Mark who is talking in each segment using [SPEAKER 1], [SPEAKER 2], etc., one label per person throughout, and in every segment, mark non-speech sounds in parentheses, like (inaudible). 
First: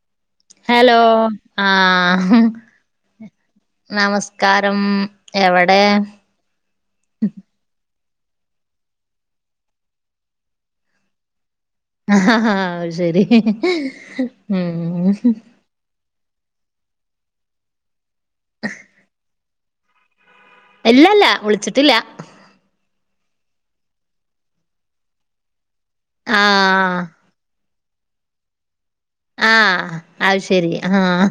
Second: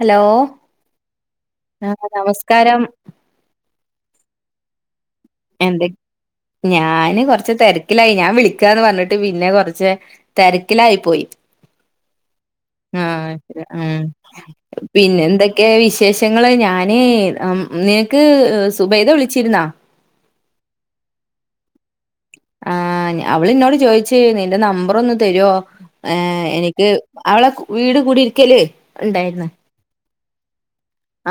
[SPEAKER 1] Hello
[SPEAKER 2] hello
[SPEAKER 1] ആ
[SPEAKER 2] ആഹ്
[SPEAKER 1] നമസ്കാരം
[SPEAKER 2] നമസ്കാരം എവിടെ
[SPEAKER 1] എന്തൊ ഞാന് കൊറച്ച് തെരക്കിലായി ഞാന് വിളിക്കാന്ന് പറഞ്ഞിട്ട് പിന്നെ കൊറച്ച് തെരക്കിലായി പോയി
[SPEAKER 2] അത്
[SPEAKER 1] ആ
[SPEAKER 2] ശരി ഉം
[SPEAKER 1] ക്കെ വിശേഷങ്ങള് ഞാന് ഉം നിനക്ക് സുബൈദ വിളിച്ചിരുന്നാ
[SPEAKER 2] ഇല്ലല്ല വിളിച്ചിട്ടില്ല.
[SPEAKER 1] ആഹ് ഞാ അവള് ഇന്നോട് ചോയിച്ച് നിന്റെ നമ്പറ് ഒന്ന് തരുവോ ഏഹ് എനിക്ക്
[SPEAKER 2] ആഹ്
[SPEAKER 1] അവളെ കു വീട് കൂടിയിരിക്കല് ഉണ്ടായിരുന്നു
[SPEAKER 2] ആഹ് അത് ശരി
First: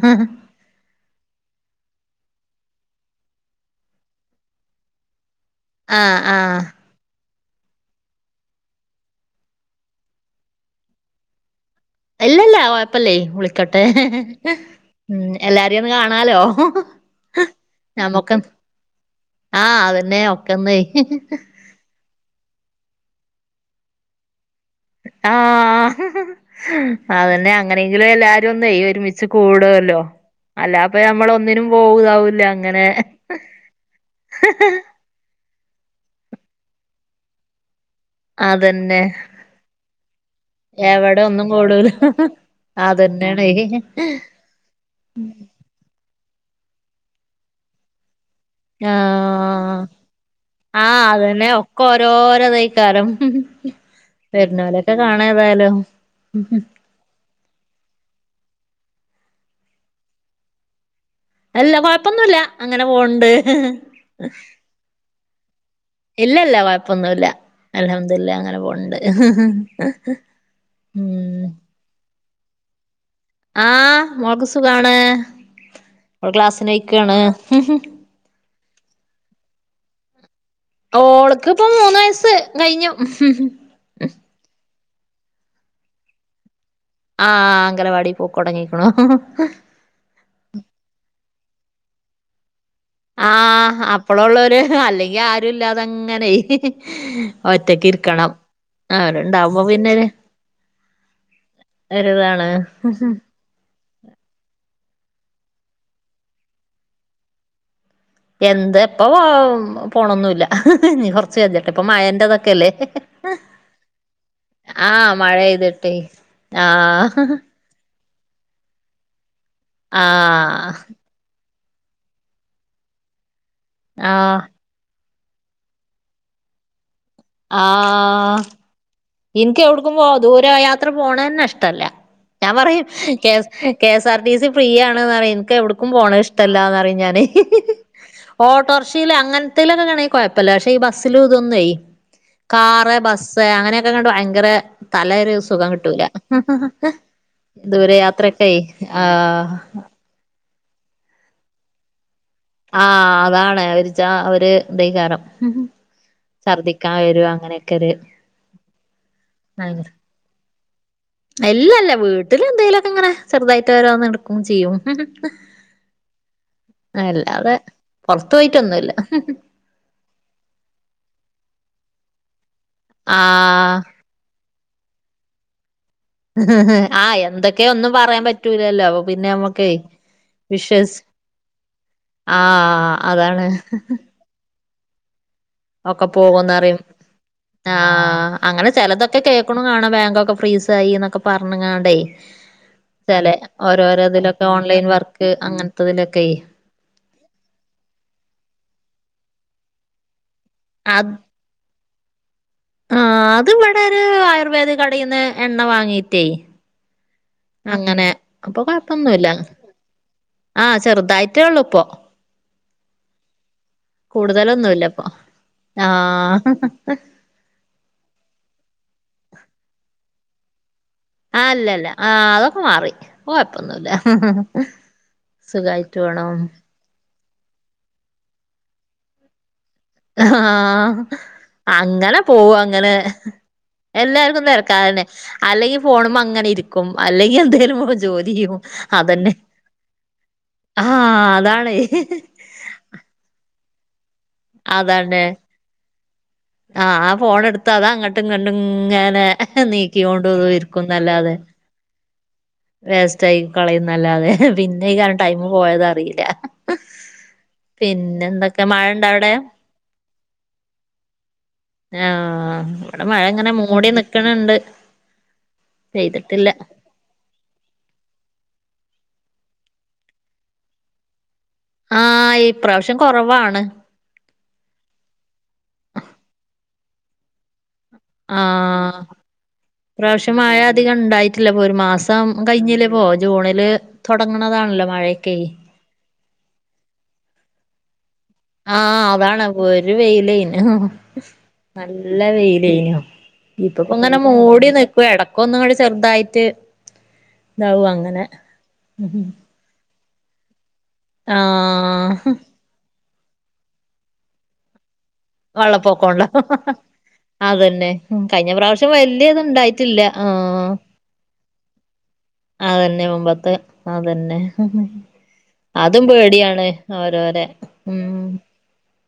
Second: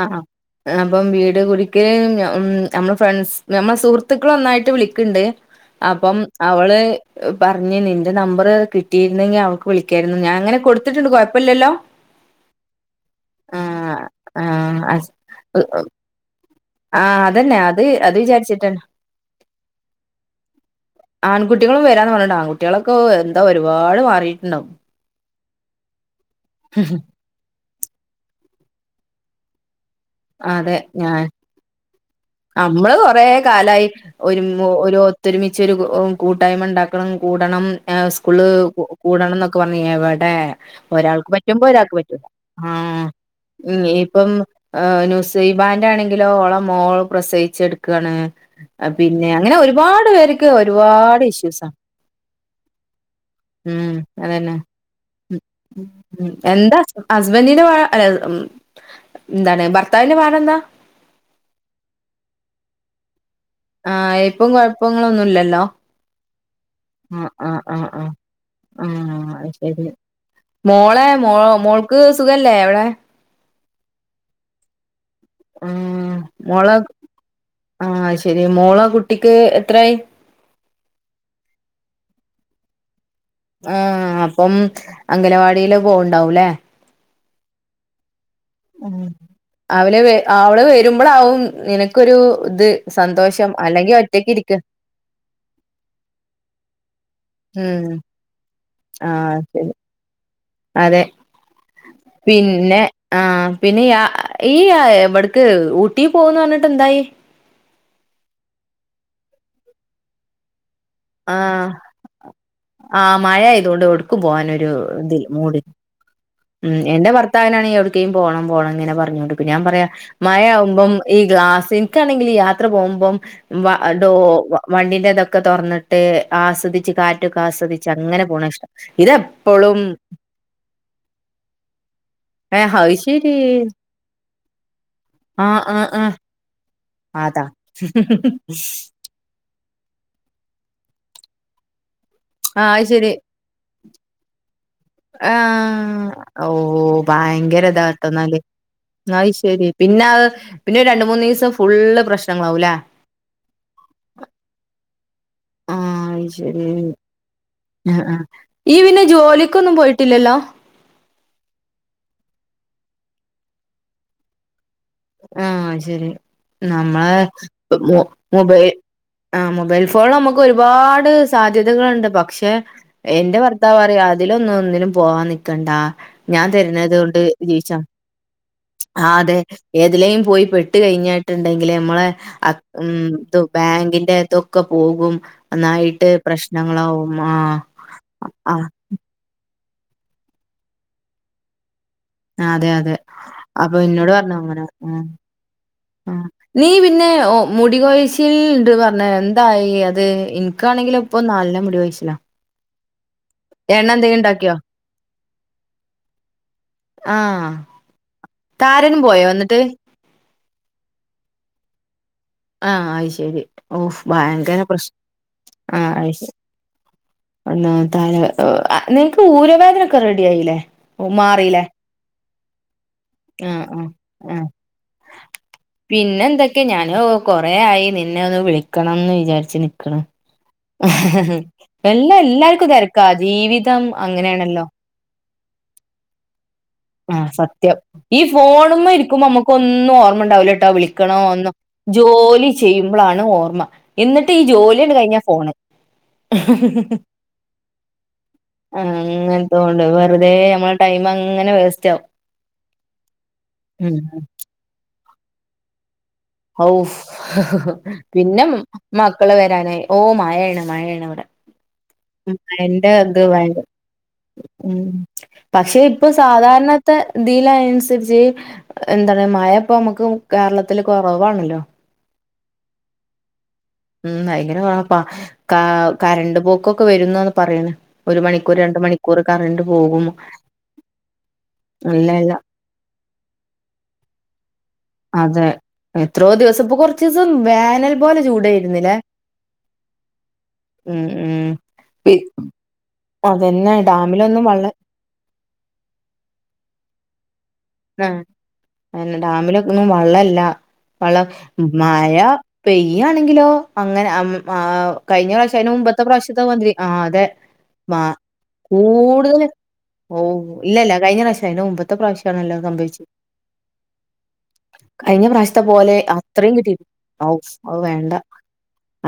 [SPEAKER 1] ആ ആ. അപ്പം വീട് കുടിയിരിക്കല് ഞ ഉം ഞമ്മള് ഫ്രണ്ട്സ് ഞമ്മളെ സുഹൃത്തുക്കളെ ഒന്നായിട്ട് വിളിക്കണ്ട് അപ്പം
[SPEAKER 2] ആഹ് ആഹ്
[SPEAKER 1] അവള് പറഞ്ഞിനി നിന്റെ നമ്പറ് കിട്ടിയിരുന്നെങ്കി അവക്ക് വിളിക്കായിരുന്നു ഞാൻ അങ്ങനെ കൊടുത്തിട്ടുണ്ട് കൊഴപ്പയില്ലല്ലോ
[SPEAKER 2] ഇല്ലല്ലാ കൊഴപ്പല്ലേ വിളിക്കട്ടെ
[SPEAKER 1] ആഹ് അസ്
[SPEAKER 2] ഉം എല്ലാരിം ഒന്ന് കാണാലോ
[SPEAKER 1] ആഹ് അതന്നെ അത് അത്
[SPEAKER 2] നമ്മുക്കും
[SPEAKER 1] വിചാരിച്ചിട്ടന്നെ
[SPEAKER 2] ആഹ് അതന്നെ ഒക്കന്ന്
[SPEAKER 1] ആൺകുട്ടികളും വരാന്ന് പറഞ്ഞിണ്ട് ആൺകുട്ടികളൊക്ക എന്താ ഒരുപാട് മാറിയിട്ടുണ്ടാവും
[SPEAKER 2] ആഹ് അതന്നെ അങ്ങനെങ്കിലും എല്ലാരും ഒന്ന് ഒരുമിച്ച് കൂടല്ലോ
[SPEAKER 1] അതെ ഞാ
[SPEAKER 2] അങ്ങനെ
[SPEAKER 1] നമ്മള് കൊറെ കാലമായി ഒരു ഒരു ഒത്തൊരുമിച്ചൊരു കൂട്ടായ്മ ഉണ്ടാക്കണം കൂടണം സ്കൂള്
[SPEAKER 2] അതന്നെ
[SPEAKER 1] കൂടണം എന്നൊക്കെ പറഞ്ഞ് എവിടെ
[SPEAKER 2] എവിടെ
[SPEAKER 1] ഒരാൾക്ക്
[SPEAKER 2] ഒന്നും
[SPEAKER 1] പറ്റുമ്പോ
[SPEAKER 2] കൂടൂല
[SPEAKER 1] ഒരാൾക്ക് പറ്റൂല്ല ആഹ്
[SPEAKER 2] അതന്നെയാണേ
[SPEAKER 1] ഇനിപ്പം നുസൈബാന്റെ ആണെങ്കിലോ ഓള മോള് പ്രസവിച്ച് കിടക്കാണ്
[SPEAKER 2] ആഹ് ആഹ്
[SPEAKER 1] ഒരുപാട്
[SPEAKER 2] അതന്നെ
[SPEAKER 1] ഇഷ്യൂസാ
[SPEAKER 2] ഒക്കെ ഓരോരോ തയിക്കറും
[SPEAKER 1] ഉം അതന്നെ
[SPEAKER 2] വെരുന്നോലൊക്കെ കാണാ ഏതായാലും
[SPEAKER 1] ഹസ്ബന്റിന്റൊ അല്ല ഉം എന്താണ് ഭർത്താവിന്റെ പാട് എന്താ
[SPEAKER 2] അല്ല കൊഴപ്പൊന്നുല്ല അങ്ങനെ പോവണ്ട്
[SPEAKER 1] ആഹ് ഇപ്പം കുഴപ്പങ്ങളൊന്നും ഇല്ലല്ലോ
[SPEAKER 2] ഇല്ല ഇല്ല കുഴപ്പൊന്നുമല്ല
[SPEAKER 1] ആഹ് ആഹ് ആഹ് ആഹ്
[SPEAKER 2] അൽഹംദുലില്ലാഹ് അങ്ങനെ പോവ്ണ്ട്
[SPEAKER 1] ആഹ് അത് ശരി മോളെ മോ മോൾക്ക് സുഖല്ലേ അവിടെ
[SPEAKER 2] ആഹ് മോളക്ക് സുഖാണ്
[SPEAKER 1] ആഹ്
[SPEAKER 2] മോൾ
[SPEAKER 1] മോളെ
[SPEAKER 2] ക്ലാസ്സിനോയിക്കാണ്
[SPEAKER 1] ആഹ് അത് ശരി മോളെ കുട്ടിക്ക് എത്രായി
[SPEAKER 2] ഓ ഓൾക്പ്പോ മൂന്ന് വയസ്സ് കഴിഞ്ഞു
[SPEAKER 1] ആഹ് അപ്പം അംഗനവാടിയി ല് പോവണ്ടാവൂല്ലേ
[SPEAKER 2] ആഹ് അംഗണവാടി പോക്കുടങ്ങിക്കണു
[SPEAKER 1] അവളെ അവള് വരുമ്പോഴാവും നിനക്കൊരു ഇത് സന്തോഷം
[SPEAKER 2] ആഹ്
[SPEAKER 1] അല്ലെങ്കി ഒറ്റക്ക് ഇരിക്ക
[SPEAKER 2] അപ്പലൊരു അല്ലെങ്കി ആരു ഇല്ലാതങ്ങനെയ്
[SPEAKER 1] ഉം
[SPEAKER 2] ഒറ്റക്കിരിക്കണം അവര്
[SPEAKER 1] ആഹ്
[SPEAKER 2] ഇണ്ടാവുമ്പോ
[SPEAKER 1] ശരി
[SPEAKER 2] പിന്നെ
[SPEAKER 1] അതെ
[SPEAKER 2] ഒരിതാണ്
[SPEAKER 1] പിന്നെ ആഹ് പിന്നെ യാ ഈ എവിടക്ക് ഊട്ടി പോകുന്ന് പറഞ്ഞിട്ട് എന്തായി
[SPEAKER 2] എന്ത് ഇപ്പൊ ഓ പോണൊന്നുമില്ല ഇനി കുറച്ച് കജാട്ടെ
[SPEAKER 1] ആഹ്
[SPEAKER 2] ഇപ്പം മയന്റെതൊക്കെ അല്ലേ
[SPEAKER 1] ആഹ് മഴ ആയതുകൊണ്ട് എവിടുക്കും പോവാനൊരു
[SPEAKER 2] ആഹ്
[SPEAKER 1] ഇതില്ല മൂടില്ല
[SPEAKER 2] മഴെയ്തിട്ടേ
[SPEAKER 1] ഉം എന്റെ
[SPEAKER 2] ആഹ്
[SPEAKER 1] ഭർത്താനാണ് എവിടക്കും ക്കേം പോണം പോണം ഇങ്ങനെ പറഞ്ഞോണ്ട് നിക്കും പിന്നെ ഞാൻ പറയാ
[SPEAKER 2] ആഹ്
[SPEAKER 1] മഴയാകുമ്പം ഈ ഗ്ലാസ് എനിക്കാണെങ്കിൽ യാത്ര പോകുബം ഈ ഡോ
[SPEAKER 2] ആഹ്
[SPEAKER 1] വണ്ടിതൊക്കെ തുറന്നിടണം ട്ട് ആസ്വദിച്ച് കാറ്റൊക്കെ ആസ്വദിച്ച് അങ്ങനെ
[SPEAKER 2] ആഹ്
[SPEAKER 1] പോണതാ ഇഷ്ടം
[SPEAKER 2] എനിക്ക്
[SPEAKER 1] ഇതെപ്പോഴും
[SPEAKER 2] എവിടക്കുമ്പോ ദൂര യാത്ര പോവണയന്നെ ഇഷ്ടല്ല ഞാൻ
[SPEAKER 1] ഏഹ്
[SPEAKER 2] പറയും
[SPEAKER 1] അത് ശരി
[SPEAKER 2] K KS R T C free ആണ്ന്ന് പറയും എനക്ക്
[SPEAKER 1] ആഹ് ആഹ്
[SPEAKER 2] എവിടക്കും
[SPEAKER 1] ആഹ്
[SPEAKER 2] പോണം ഇഷ്ടമല്ലാന്ന് പറയും ഞനയ്
[SPEAKER 1] അതാ
[SPEAKER 2] ഓട്ടോർഷൽ അങ്ങൻ അങ്ങനെതേയിലൊക്കെ അണെങ്കി കുഴപ്പമില്ല പക്ഷെ ഈ ബസ്സൽ ഇതൊന്നയി
[SPEAKER 1] ആഹ് അത്
[SPEAKER 2] കാറ്
[SPEAKER 1] ശരി
[SPEAKER 2] ബസ്സ് അങ്ങനെ അതൊക്കെ ഇങ്ങട്ട് ഭയങ്കര തല ഒരു സുഖം കിട്ടൂല
[SPEAKER 1] ആഹ് ഓഹ് ഭയങ്കര
[SPEAKER 2] ദൂരെ
[SPEAKER 1] ഇതാട്ടോ എന്നാല്
[SPEAKER 2] യാത്രൊക്കെ
[SPEAKER 1] അത്
[SPEAKER 2] ആഹ്
[SPEAKER 1] ശരി പിന്നെ അത് പിന്നെ രണ്ട് മൂന്ന് ദിവസം ഫുള്ള് പ്രശ്നങ്ങളാവൂലെ
[SPEAKER 2] ആഹ് അതാണ് അവരിച്ച ഒര് ഇതായിക്കാരം
[SPEAKER 1] ശെരി
[SPEAKER 2] ഒരു
[SPEAKER 1] ആഹ് ഇയ്യ് പിന്നെ ജോലിക്കൊന്നും പോയിട്ടില്ലല്ലോ
[SPEAKER 2] ഇല്ലല്ലാ വീട്ടിൽ എന്തെലുംക്കെ ഇങ്ങനെ ചെറുതായിട്ട് ഓരോന്ന് ക്കും ചെയ്യും
[SPEAKER 1] ആഹ് ശരി നമ്മളെ
[SPEAKER 2] അല്ലാതെ പൊറത്ത്
[SPEAKER 1] മൊബൈൽ
[SPEAKER 2] പോയിട്ടൊന്നുല്ല
[SPEAKER 1] ആഹ് മൊബൈൽ ഇപ്പോൾ നമുക്ക് ഒരുപാട് സാധ്യതകള്ണ്ട് പക്ഷെ എന്റെ ഭർത്താവ്
[SPEAKER 2] ആഹ്
[SPEAKER 1] പറയാ അ അതിലൊന്നും ഒന്നിലും പോവാൻ നിക്കണ്ട ഞാൻ തരുന്നത്
[SPEAKER 2] ആഹ്
[SPEAKER 1] കൊണ്ട്
[SPEAKER 2] എന്തൊക്കെയ
[SPEAKER 1] ജീവിച്ചാം
[SPEAKER 2] ഒന്നും പറയാൻ പറ്റൂലല്ലോ അപ്പൊ
[SPEAKER 1] ആഹ്
[SPEAKER 2] പിന്നെ
[SPEAKER 1] അതെ
[SPEAKER 2] നമ്മക്കേ
[SPEAKER 1] ഏതിലേം പോയി പെട്ട്
[SPEAKER 2] വിഷസ്
[SPEAKER 1] കഴിഞ്ഞട്ടുണ്ടെങ്കിലിൽ നമ്മളെ അ ഉം
[SPEAKER 2] ആഹ്
[SPEAKER 1] തു
[SPEAKER 2] അതാണ്
[SPEAKER 1] ബാങ്കിന്റെ തൊ ഒക്കെ പോകും
[SPEAKER 2] ഒക്കെ
[SPEAKER 1] ഒന്നായിട്ട്
[SPEAKER 2] പോകുന്നറിയും
[SPEAKER 1] പ്രശ്നങ്ങളാവും.
[SPEAKER 2] ആ
[SPEAKER 1] ആ
[SPEAKER 2] അങ്ങനെ ചെലതൊക്കെ കേ ക്കണും കാണാം ബാങ്കൊക്കെ ഫ്രീസായി എന്നൊക്കെ പറഞ്ഞങ്ങാണ്ടെ
[SPEAKER 1] അതെ അതെ.
[SPEAKER 2] ന്താലേ
[SPEAKER 1] അപ്പൊ എന്നോട് പറഞ്ഞു
[SPEAKER 2] ഓരോരോതിലൊക്കെ
[SPEAKER 1] അങ്ങനെ.
[SPEAKER 2] ഓൺലൈൻ
[SPEAKER 1] ഉം
[SPEAKER 2] വർക്ക്
[SPEAKER 1] ഉം.
[SPEAKER 2] അങ്ങനത്തെതിലൊക്കെ
[SPEAKER 1] നീ പിന്നെ മുടി കൊഴിച്ചിൽ ഇണ്ട് പറഞ്ഞ് എന്തായി അത് ഇൻ ഇക്കാണെങ്കിലോ
[SPEAKER 2] അത്
[SPEAKER 1] ഇപ്പോ നല്ല മുടി കൊഴിച്ചില
[SPEAKER 2] ആഹ് അത് ഇവിടെ ഒരു
[SPEAKER 1] ഇണ്ടാക്കിയോ?
[SPEAKER 2] ആയുർവേദ കടേന്ന് എണ്ണ വാങ്ങീട്ടേ
[SPEAKER 1] ആ
[SPEAKER 2] അങ്ങനെ ഇപ്പൊ
[SPEAKER 1] താരനും പോയോ
[SPEAKER 2] കൊഴപ്പൊന്നുല്ല
[SPEAKER 1] എന്നിട്ട്?
[SPEAKER 2] ആ ചെറുതായിട്ടേ ഉള്ളൂ ഇപ്പൊ
[SPEAKER 1] ആ അയ് ശരി ഓഫ് ഭയങ്കര
[SPEAKER 2] കൂടുതലൊന്നുല്ല
[SPEAKER 1] പ്രശ്ന
[SPEAKER 2] ഇപ്പൊ
[SPEAKER 1] ആ അയ് ശ
[SPEAKER 2] ആഹ്
[SPEAKER 1] ഒന്നാമത്തെ അയിന് എ അ നിങ്ങക്ക് ഊരവേദനൊക്കെ റെഡി ആയില്ലേ ഓ,
[SPEAKER 2] ആ
[SPEAKER 1] മാറിയില്ലേ?
[SPEAKER 2] അല്ലല്ല ആ അതൊക്കെ മാറി ഡ ഇപ്പോ
[SPEAKER 1] ആഹ് ആഹ്
[SPEAKER 2] കൊയപ്പൊന്നുല്ല
[SPEAKER 1] ആഹ് പിന്നെ എന്തൊക്കെ ഞാന് കൊറെ ആയി നിന്നെ ഒന്ന് വിളിക്കണംന്ന് വിചാരിച്ചു നിക്കണ്
[SPEAKER 2] ആ ആ ആ
[SPEAKER 1] എല്ലാ
[SPEAKER 2] അങ്ങനെ പോവും
[SPEAKER 1] എല്ലാർക്കും
[SPEAKER 2] അങ്ങനെ
[SPEAKER 1] തെരക്കാ ജീവിതം
[SPEAKER 2] എല്ലാർക്കും
[SPEAKER 1] അങ്ങനെയാണല്ലോ
[SPEAKER 2] തെരക്കായോണ്ടെ അല്ലെങ്കിൽ ഫോണുമ്മ അങ്ങനെ ഇരിക്കു
[SPEAKER 1] ആ സത്യം ഈ ഫോണുമ്മ ഇരിക്കുമ്പോ
[SPEAKER 2] അതന്നെ
[SPEAKER 1] മ്മുക്ക് ഒന്നും ഓർമ്മ ഉണ്ടാവൂലാട്ടോ
[SPEAKER 2] ആ
[SPEAKER 1] വിളിക്കണോ ഒന്നും
[SPEAKER 2] അതാണ്
[SPEAKER 1] ജോലി ചെയ്യുമ്പോളാണ് ഓർമ്മ എന്നിട്ട് ഈ ജോലി അണ്ട് കഴിഞ്ഞ
[SPEAKER 2] അതന്നെ
[SPEAKER 1] ഫോണ്
[SPEAKER 2] ആ ആ ഫോൺ എടുത്ത് അത് അങ്ങട്ടും ഇങ്ങട്ടും
[SPEAKER 1] ആ
[SPEAKER 2] ഇങ്ങനെ
[SPEAKER 1] അങ്ങനത്തോണ്ട്
[SPEAKER 2] നീക്കിയോണ്ട്
[SPEAKER 1] വെറുതെ നമ്മള ടൈം അങ്ങനെ വേസ്റ്റ് ആവും
[SPEAKER 2] വേസ്റ്റായി
[SPEAKER 1] ഉം
[SPEAKER 2] കളയുന്നല്ലാതെ പിന്നെ ഈ കാരണം ടൈറ് പോയത് അറിയില്ല
[SPEAKER 1] ഔഫ് പിന്നെ
[SPEAKER 2] എന്തൊക്കെ മഴ ഇണ്ട അവിടെ
[SPEAKER 1] മക്കള് വരാനായി ഓ മയാണ് മയാണ് ഇവടെ
[SPEAKER 2] ആ
[SPEAKER 1] ഉം മഴേൻ്റെ
[SPEAKER 2] ഇവിടെ
[SPEAKER 1] ഇത്
[SPEAKER 2] മഴ ഇങ്ങനെ
[SPEAKER 1] ഭയങ്ക
[SPEAKER 2] മൂടി നിക്കണ് ണ്ട്
[SPEAKER 1] ഉം പക്ഷെ ഇപ്പൊ
[SPEAKER 2] പെയ്തിട്ടില്ല
[SPEAKER 1] സാധാരണ ത്തെതിലയനുസരിച്ച് എന്താണ് മയപ്പോ മുക്ക് കേരളത്തില് കൊറവാണല്ലോ
[SPEAKER 2] ആഹ് ഇപ്രാവശ്യം കൊറവാണ്
[SPEAKER 1] ഉം ഭയങ്കര കൊറവാപ്പ ക കരണ്ട് പോക്കൊക്കെ വരുന്നാണ് പറയണ് ഒരു മണിക്കൂർ രണ്ട്
[SPEAKER 2] ആഹ്
[SPEAKER 1] മണിക്കൂർ കറ
[SPEAKER 2] ഇപ്രാവശ്യം മഴ അധികം ഇണ്ടായിട്ടില്ല ഇപ്പൊ ഒരു
[SPEAKER 1] ഇല്ല
[SPEAKER 2] മാസം
[SPEAKER 1] ഇല്ല
[SPEAKER 2] കഴിഞ്ഞില്ലേ പ്പോ ജൂണില് തൊടങ്ങണതാണല്ലോ മ
[SPEAKER 1] അതെ എത്രോ ദിവസം പ്പൊ കൊറച്ചീസം വേനൽ പോലെ
[SPEAKER 2] ആ
[SPEAKER 1] ചൂടായിരുന്നില്ലേ
[SPEAKER 2] അതാണ് പൊരി വെയിലേനു
[SPEAKER 1] ഉം ഉം പി
[SPEAKER 2] നല്ല വെയിലേനു
[SPEAKER 1] അതന്നെ
[SPEAKER 2] ഇപ്പപ്പോ ഇങ്ങനെ
[SPEAKER 1] ഡാമിലൊന്നും
[SPEAKER 2] മൂടി
[SPEAKER 1] വെള്ളം
[SPEAKER 2] നി ക്കും എടക്കൊന്നുങ്ങട് ചെറുതായിട്ട് ഇതാവും അങ്ങനെ മ് മ് മ്
[SPEAKER 1] ന്നും വെള്ളം ഇല്ല വെള്ളം മ് മയ
[SPEAKER 2] ആഹ്
[SPEAKER 1] പെയ്യാണെങ്കിലോ അങ്ങനെ മ് ആ കഴിഞ്ഞ പ്രാവശ്യം അതിന് മുമ്പത്തെ
[SPEAKER 2] വെള്ളപ്പൊക്കോണ്ടവും
[SPEAKER 1] പ്രാവശ്യത്തെ മാതിരി ആഹ് അതെ
[SPEAKER 2] അതന്നെ
[SPEAKER 1] മാ
[SPEAKER 2] കഴിഞ്ഞ പ്രാവശ്യം വല്യത്ണ്ടായി ഇല്ല ആ
[SPEAKER 1] ഇല്ല ഇല്ല കഴിഞ്ഞരാശ്യം അയിന് മുമ്പത്തെ പ്രാവശ്യം നല്ലോം സംഭവിച്ചു
[SPEAKER 2] അതന്നെ മുമ്പത്തെ അതന്നെ
[SPEAKER 1] കഴിഞ്ഞ പ്രാവശ്യത്തെ പോലെ
[SPEAKER 2] അതും
[SPEAKER 1] അത്രയും
[SPEAKER 2] പേടിയാണ്
[SPEAKER 1] കിട്ടി
[SPEAKER 2] ഓരോരെ
[SPEAKER 1] ഔഫ് അവ് വേണ്ട
[SPEAKER 2] ഉം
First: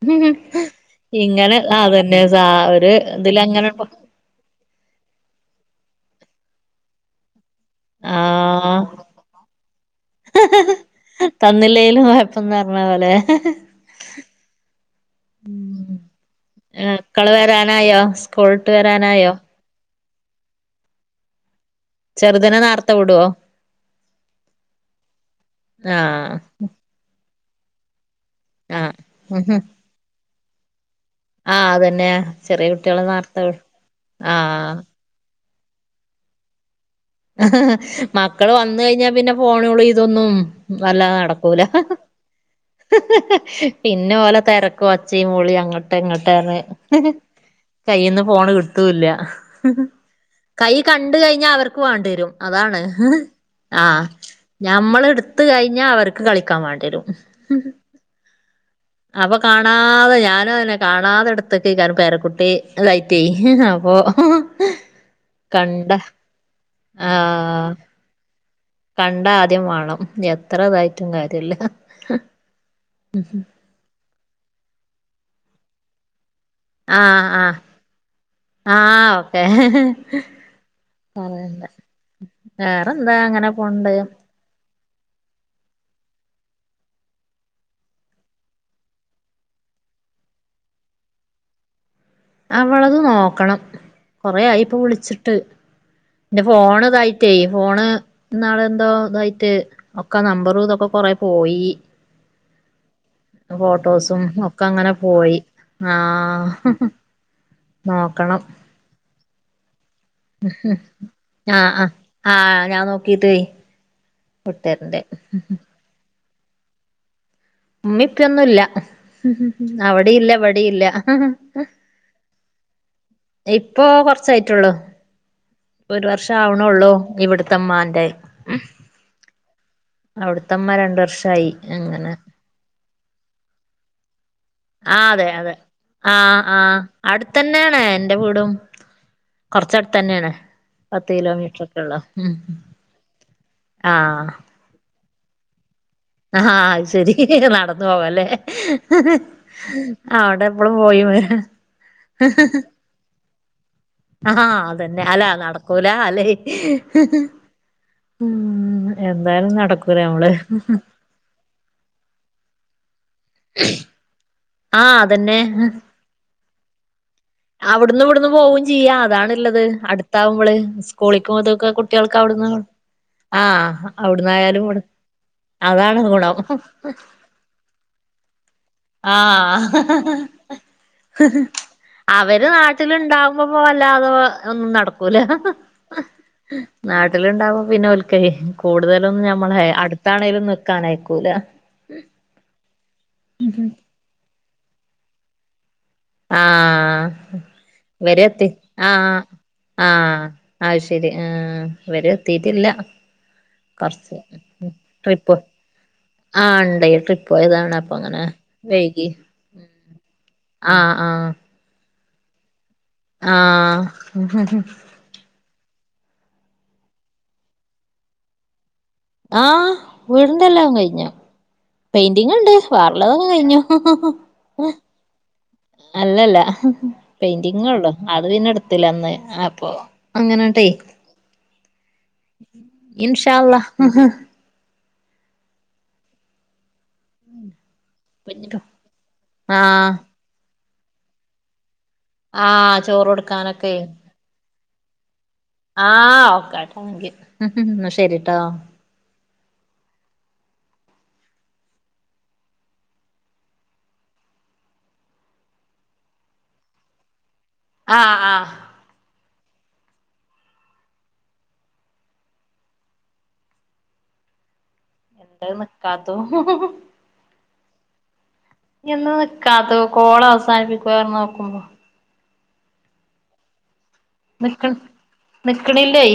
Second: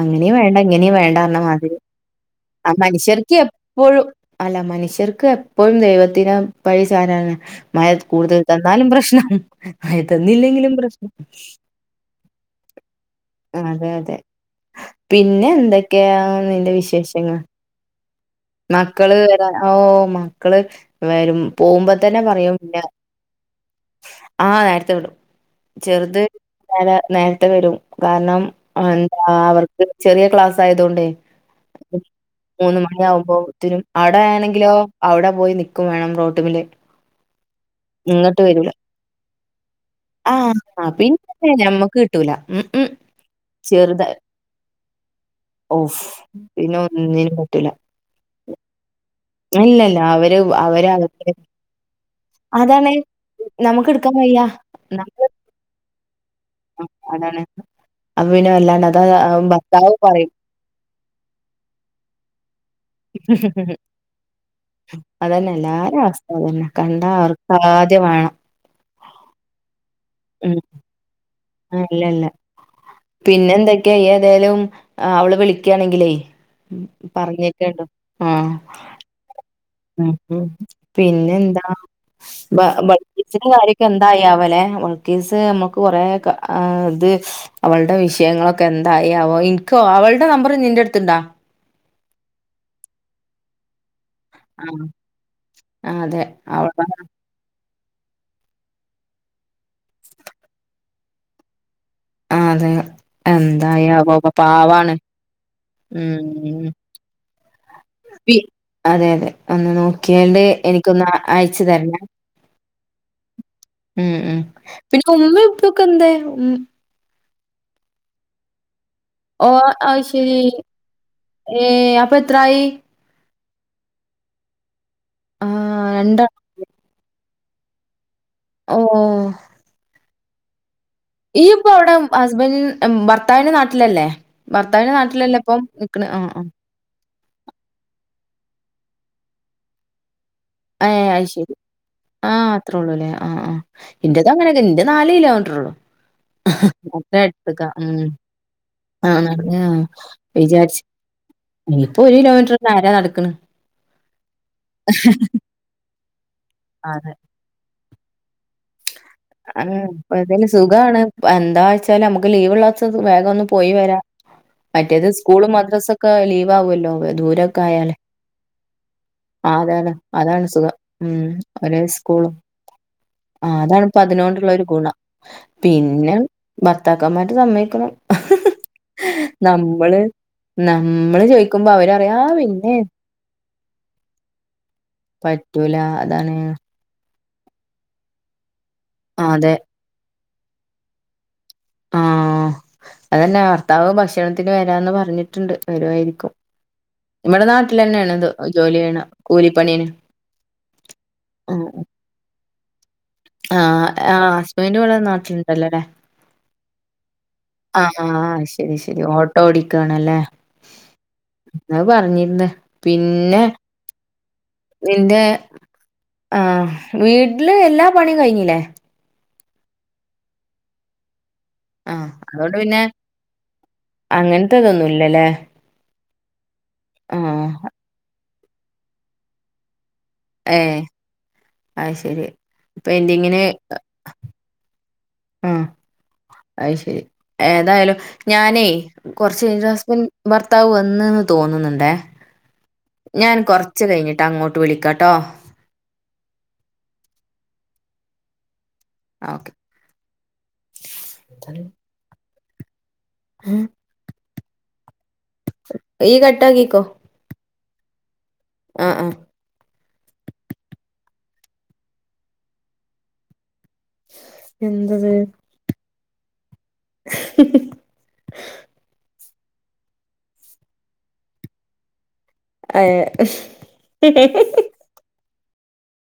[SPEAKER 1] അങ്ങനീം വേണ്ട ഇങ്ങനീം
[SPEAKER 2] ഇങ്ങനെ
[SPEAKER 1] വേണ്ടന്നമാതിരി
[SPEAKER 2] അതന്നെ സ
[SPEAKER 1] ആ
[SPEAKER 2] ഒരു
[SPEAKER 1] മനുഷ്യർക്ക്
[SPEAKER 2] ഇതിലങ്ങനെ
[SPEAKER 1] എപ്പഴും അല്ല മനുഷ്യർക്ക് എപ്പഴും ദൈവത്തിനെ പഴി ചാരാന മഴ കൂടുതൽ
[SPEAKER 2] ആഹ്
[SPEAKER 1] തന്നാലും പ്രശ്നം മഴ തന്നില്ലെങ്കിലും പ്രശ്നം
[SPEAKER 2] തന്നില്ലേലും കൊയ പ്പംന്ന് പറഞ്ഞ പോലെ
[SPEAKER 1] അതെ അതെ പിന്നെ
[SPEAKER 2] ഉം
[SPEAKER 1] എന്തൊക്കെയാ നിന്റെ
[SPEAKER 2] മക്കള്
[SPEAKER 1] വിശേഷങ്ങള്
[SPEAKER 2] വരാനായോ സ്കൂളിട്ട്
[SPEAKER 1] മക്കള്
[SPEAKER 2] വരാനായോ
[SPEAKER 1] വരാ ഓ മക്കള് വര പോകുമ്പോ തന്നെ പറയും
[SPEAKER 2] ചെറുതിനെ
[SPEAKER 1] ല്ല
[SPEAKER 2] നേർത്തെ വിടുവോ
[SPEAKER 1] ആ നേരത്തെ വിടും ചെറുത്
[SPEAKER 2] ആഹ്
[SPEAKER 1] നേരത്തെ വരും കാരണം
[SPEAKER 2] ആഹ്
[SPEAKER 1] എന്താ അവർക്ക് ചെറിയ ക്ലാസ് ആയതൊണ്ടേ
[SPEAKER 2] ആഹ് അതന്നെ ചെറിയ
[SPEAKER 1] മൂന്ന്
[SPEAKER 2] കുട്ടികളെ
[SPEAKER 1] മണിയ ആവുമ്പോ
[SPEAKER 2] നേർത്തെ വി
[SPEAKER 1] ഒത്തിരും അവിടെയാണെങ്കിലോ
[SPEAKER 2] ആഹ്
[SPEAKER 1] അവിടെ പോയി നിക്കും വേണം റോട്ടില്
[SPEAKER 2] മക്കള് വന്ന കഴിഞ്ഞാ പിന്നെ ഫോണുകള് ഇതൊന്നും നല്ലാതെ നടക്കൂല
[SPEAKER 1] ല ഉ ചെറുത
[SPEAKER 2] പിന്നെ ഓലെ തെരക്കും ഒച്ചയും വിളിയും
[SPEAKER 1] ഓഫ
[SPEAKER 2] അങ്ങട്ട്
[SPEAKER 1] പിന്നെ നിന് പറ്റൂല (unintelligible)
[SPEAKER 2] കൈയിന്ന് പോണ് കിടുത്തൂല്ല
[SPEAKER 1] ഇല്ലല്ല അവര്
[SPEAKER 2] കൈ
[SPEAKER 1] അവര്
[SPEAKER 2] കണ്ട
[SPEAKER 1] അവരുടെ
[SPEAKER 2] കഴിഞ്ഞാ അവർക്ക് വേണ്ടി വരും അതാണ്
[SPEAKER 1] നമുക്ക്
[SPEAKER 2] ആഹ്
[SPEAKER 1] എടുക്കാൻ വയ്യ.
[SPEAKER 2] ഞമ്മൾ
[SPEAKER 1] നമ്മള്
[SPEAKER 2] എടുത്ത കഴിഞ്ഞാ അവർക്ക് കളിക്കാൻ വേണ്ടിരും
[SPEAKER 1] അനല്ലാ (unintelligible)
[SPEAKER 2] അപ്പൊ കാണാതെ ഞാനും അന്നെ കാണാതെ എടുത്തൊക്ക കാരണം പേരക്കുട്ടി റ്റ അപ്പോൾ (unintelligible)
[SPEAKER 1] അതന്നെ എല്ലാരും അവസ്ഥ അതന്നെ കണ്ടാ
[SPEAKER 2] ആഹ്
[SPEAKER 1] അവർക്കദ്യ വേണം
[SPEAKER 2] കണ്ട ആദ്യം വേണം എത്ര
[SPEAKER 1] ഉം.
[SPEAKER 2] ഇതായിട്ടും കാര്യല്ല
[SPEAKER 1] ആ ക്ക ഏതായലും അവള് വിളിക്കുകയാണെങ്കിലേ
[SPEAKER 2] ആഹ്
[SPEAKER 1] പറഞ്ഞിക്കണ്ടോ ആഹ
[SPEAKER 2] ഏഹ്
[SPEAKER 1] ഉ പിന്നെ
[SPEAKER 2] വേറെന്താ
[SPEAKER 1] എന്താളിച്ച
[SPEAKER 2] അങ്ങനെ
[SPEAKER 1] കാര്യൊക്കെ
[SPEAKER 2] പോണ്ട്
[SPEAKER 1] എന്തായ ലെൾക്കേസ് നമുക്ക് കുറേ ഇത് അവളുടെ വിഷയങ്ങളൊക്കെ എന്തായാവോ എനിക്ക അവളുടെ നമ്പർ നിന്റെ അടുത്ത്ണ്ടാ
[SPEAKER 2] അവളത് നോക്കണം കൊറ ആയിപ്പോ
[SPEAKER 1] ആഹ്
[SPEAKER 2] വിളിച്ചിട്ട്
[SPEAKER 1] ആഹ് അതെ
[SPEAKER 2] എന്റെ
[SPEAKER 1] അവള
[SPEAKER 2] ഫോണിത ടെലിഫോണ് എന്നള എന്തോ ഇതായിട്ട് ഒക്കെ നമ്പറ ഇതൊക്കെ കൊറെ പോയി
[SPEAKER 1] ആഹ് അതെ എന്തായി ആവോ
[SPEAKER 2] ഫോട്ടോസും
[SPEAKER 1] പ-
[SPEAKER 2] ഒക്കെ അങ്ങനെ
[SPEAKER 1] പാവാണ്
[SPEAKER 2] പോയി ആഹ
[SPEAKER 1] ഉം പി
[SPEAKER 2] നോക്കണം
[SPEAKER 1] അതെ അതെ ഒന്ന് നോക്കിയണ്ട് എനിക്കൊന്ന് അയച്ചു
[SPEAKER 2] ആഹ് ആഹ്
[SPEAKER 1] തരണം
[SPEAKER 2] ആഹ് ഞാൻ നോക്കീട്ടേ
[SPEAKER 1] ഉം ഉം
[SPEAKER 2] വിട്ടരണ്ട്
[SPEAKER 1] പിന്നെ ഉമ്മ ഇപ്പൊക്കെ എന്താ
[SPEAKER 2] ഇപ്പൊന്നുമല്ല
[SPEAKER 1] ഓ
[SPEAKER 2] അവിടെയില്ല
[SPEAKER 1] അയ്ശരി.
[SPEAKER 2] അടെയില്ല
[SPEAKER 1] ഏഹ് അപ്പൊ എത്രായി?
[SPEAKER 2] ഇപ്പൊ കൊറച്ചായിട്ടുള്ളൂ
[SPEAKER 1] ആഹ്
[SPEAKER 2] ഒരു
[SPEAKER 1] രണ്ട
[SPEAKER 2] വർഷം ആവണള്ളൂ ഇവിടു തമ്മന്റെ
[SPEAKER 1] ഓ
[SPEAKER 2] അവിടത്തെമ്മ രണ്ട വർഷം
[SPEAKER 1] ഈയിപ്പൊ അവിടെ ഹസ്ബൻഡ ഭർത്താവിന്റെ നാട്ടിലല്ലേ ഭർത്താവിന്റെ
[SPEAKER 2] ആ
[SPEAKER 1] നാട്ടിലല്ല ഇപ്പം നിൽക്കണ് ആ ആ
[SPEAKER 2] അടുത്ത തന്നെയാണ് എറെ വീടും കുറച്ച അടുത്ത് തന്നെയാണ്
[SPEAKER 1] ഏ അ ഐശ്ശരി ആ അത്രേ ഉള്ളൂല്ലേ ആഹ് ആ ഇന്റെത് അങ്ങനെയൊക്കെ ഉണ്ട് നാല് കിലോമീറ്റർ ഉള്ളൂ
[SPEAKER 2] ആ അത് ശരി
[SPEAKER 1] അത്ര എടുത്തക്ക
[SPEAKER 2] നടന്നു
[SPEAKER 1] ഉ
[SPEAKER 2] പോവാല്ലേ
[SPEAKER 1] ആ
[SPEAKER 2] അവിടെ എപ്പളും
[SPEAKER 1] വിചാരിച്ച
[SPEAKER 2] പോയി വരാ
[SPEAKER 1] യിപ്പൊ ഒരു കിലോമീറ്റർ നേരാ നടക്കണ്
[SPEAKER 2] ആഹ് അതന്നെ അല നടക്കൂല അല്ല
[SPEAKER 1] അതെ. ആതേലും സുഖമാണ് എന്താ വെച്ചാല് നമുക്ക് ലീവ്ള്ളച്ച വേഗം ഒന്ന് പോയി വരാ
[SPEAKER 2] ആ
[SPEAKER 1] മറ്റേത്
[SPEAKER 2] അതന്നെ
[SPEAKER 1] സ്കൂളും മദ്രാസ ഒക്കെ ലീവ് ആകുമല്ലോ ദൂരൊ
[SPEAKER 2] അവിടുന്ന് ഇവിടുന്ന് പോകും ചെയ്യാം അതാണള്ളത്
[SPEAKER 1] അതാണ് അതാണ്
[SPEAKER 2] അടുത്താവുമ്പോള്
[SPEAKER 1] സുഖം ഉം
[SPEAKER 2] സ്കൂളിക്കുമ്പോ അത
[SPEAKER 1] ഒരേ
[SPEAKER 2] കുട്ടികൾക്ക് അവിടന്ന് ആ
[SPEAKER 1] പതിനൊണ്ടുള്ള ഒരു
[SPEAKER 2] അവിടുന്നായാലും ഇവിടു
[SPEAKER 1] ഗുണം
[SPEAKER 2] അതാണ്
[SPEAKER 1] പിന്നെ
[SPEAKER 2] ഗുണം
[SPEAKER 1] ഭർത്താക്കന്മാര് സമ്മക്കണം നമ്മള്
[SPEAKER 2] ആഹ്
[SPEAKER 1] നമ്മള് ചോദിക്കുമ്പോ അവരറിയ
[SPEAKER 2] അവര് നാട്ടില്ണ്ടാവുമ്പോപ്പോ വല്ലാതെ ഒന്നും നടക്കൂല
[SPEAKER 1] പറ്റൂല അതാണ്
[SPEAKER 2] ന്നാട്ടിലുണ്ടാവുമ്പോ പിന്നെ ഉൽക്കെയ്
[SPEAKER 1] ആ,
[SPEAKER 2] കൂടുതലൊന്നും
[SPEAKER 1] അതെ
[SPEAKER 2] ഞമ്മളെ അടുത്താണെലും ന്നിക്കനയക്കൂല.
[SPEAKER 1] ആഹ് അതന്നെ ഭർത്താവ് ഭക്ഷണത്തിന് വരാന്ന് പറഞ്ഞിട്ടുണ്ട് വരുവായിരിക്
[SPEAKER 2] ആഹ്
[SPEAKER 1] ഇവുടെ ന്നാട്ടിലെന്നെണ്ത്
[SPEAKER 2] ഇവരെത്തി
[SPEAKER 1] ജോലിയ്യ്ണ് കൂലിപ്പണീനെ
[SPEAKER 2] അയ്ശെരി ആഹ് ഇവരെ എത്തിട്ടില്ല
[SPEAKER 1] ആഹ്
[SPEAKER 2] കൊറച്ച്
[SPEAKER 1] ആഹ് ഹസ്ബൻഡ് ഇവടെ
[SPEAKER 2] ട്രിപ്പ്
[SPEAKER 1] നാട്ടിലുണ്ടല്ലോലെ
[SPEAKER 2] ആഹ് ഇണ്ടെയ് ട്രിപ്പോയതാണ് അപ്പൊ ഇങ്ങനെ വൈകി
[SPEAKER 1] ട്ടോടിക്കാണല്ലേ
[SPEAKER 2] ആഹ് ആഹ്
[SPEAKER 1] അത് പറഞ്ഞിര്ന്ന്
[SPEAKER 2] ആഹ്
[SPEAKER 1] നിന്റെ ആഹ് വീട്ട്ല് എല്ലാ പണിം കഴിഞ്ഞിലെ
[SPEAKER 2] ആഹ് വീടിന്റെല്ലാം കഴിഞ്ഞു
[SPEAKER 1] ആഹ്
[SPEAKER 2] പെയിന്റിങ്ങ്ണ്ട്
[SPEAKER 1] അതോണ്ട് പിന്നെ
[SPEAKER 2] വേറെള്ളൊതൊക്കെ കഴിഞ്ഞു
[SPEAKER 1] അങ്ങനത്തെതൊന്നുല്ലല്ലേ?
[SPEAKER 2] അല്ലല്ല
[SPEAKER 1] ആഹ്
[SPEAKER 2] പെയിന്റിങ്ങൊള്ളു അത് പിന്നെ ഇട്ത്തിലെ അന്ന് അപ്പൊ അങ്ങനെട്ടെ
[SPEAKER 1] ഏഹ് അയ്ശെരി
[SPEAKER 2] ഇൻഷാ
[SPEAKER 1] പെയിന്റിങ്ങ്ന്
[SPEAKER 2] അള്ളാ
[SPEAKER 1] ആഹ് ആഹ് അയ്ശെരി ഏതായാലും ഞാനേ കൊർച്ച് കഴിഞ്ഞിട്ട്
[SPEAKER 2] ആഹ്
[SPEAKER 1] ഹസ്ബൻ ഭർത്താവ് വന്ന്ന്ന് തോന്നുന്നുണ്ടേ
[SPEAKER 2] ആഹ് ചോറോട്ക്കാനൊക്കെയ്
[SPEAKER 1] ട്ടങ്ങോട്ട് വിളിക്കാട്ടോ
[SPEAKER 2] ആഹ് ഓക്കെ ട്ടാങ്ക് യു ന്നശെരിട്ടോ
[SPEAKER 1] ആഹ് ഓക്കെ ഉം ഈ കട്ടാക്കിക്കോ
[SPEAKER 2] ആഹ് ആഹ്
[SPEAKER 1] ആഹ് ആഹ് എന്ത്ത്
[SPEAKER 2] അയ് നിക്കാത്തു
[SPEAKER 1] (unintelligible)
[SPEAKER 2] ഈ എന്ന നിക്കാത്തു കോളവസാനിപ്പിക്കുന്ന് പറഞ്ഞ് നോക്കുമ്പോ
[SPEAKER 1] എഹ്
[SPEAKER 2] നിക്ക്ൺ നിക്ക്ണ്ല്ലെയ്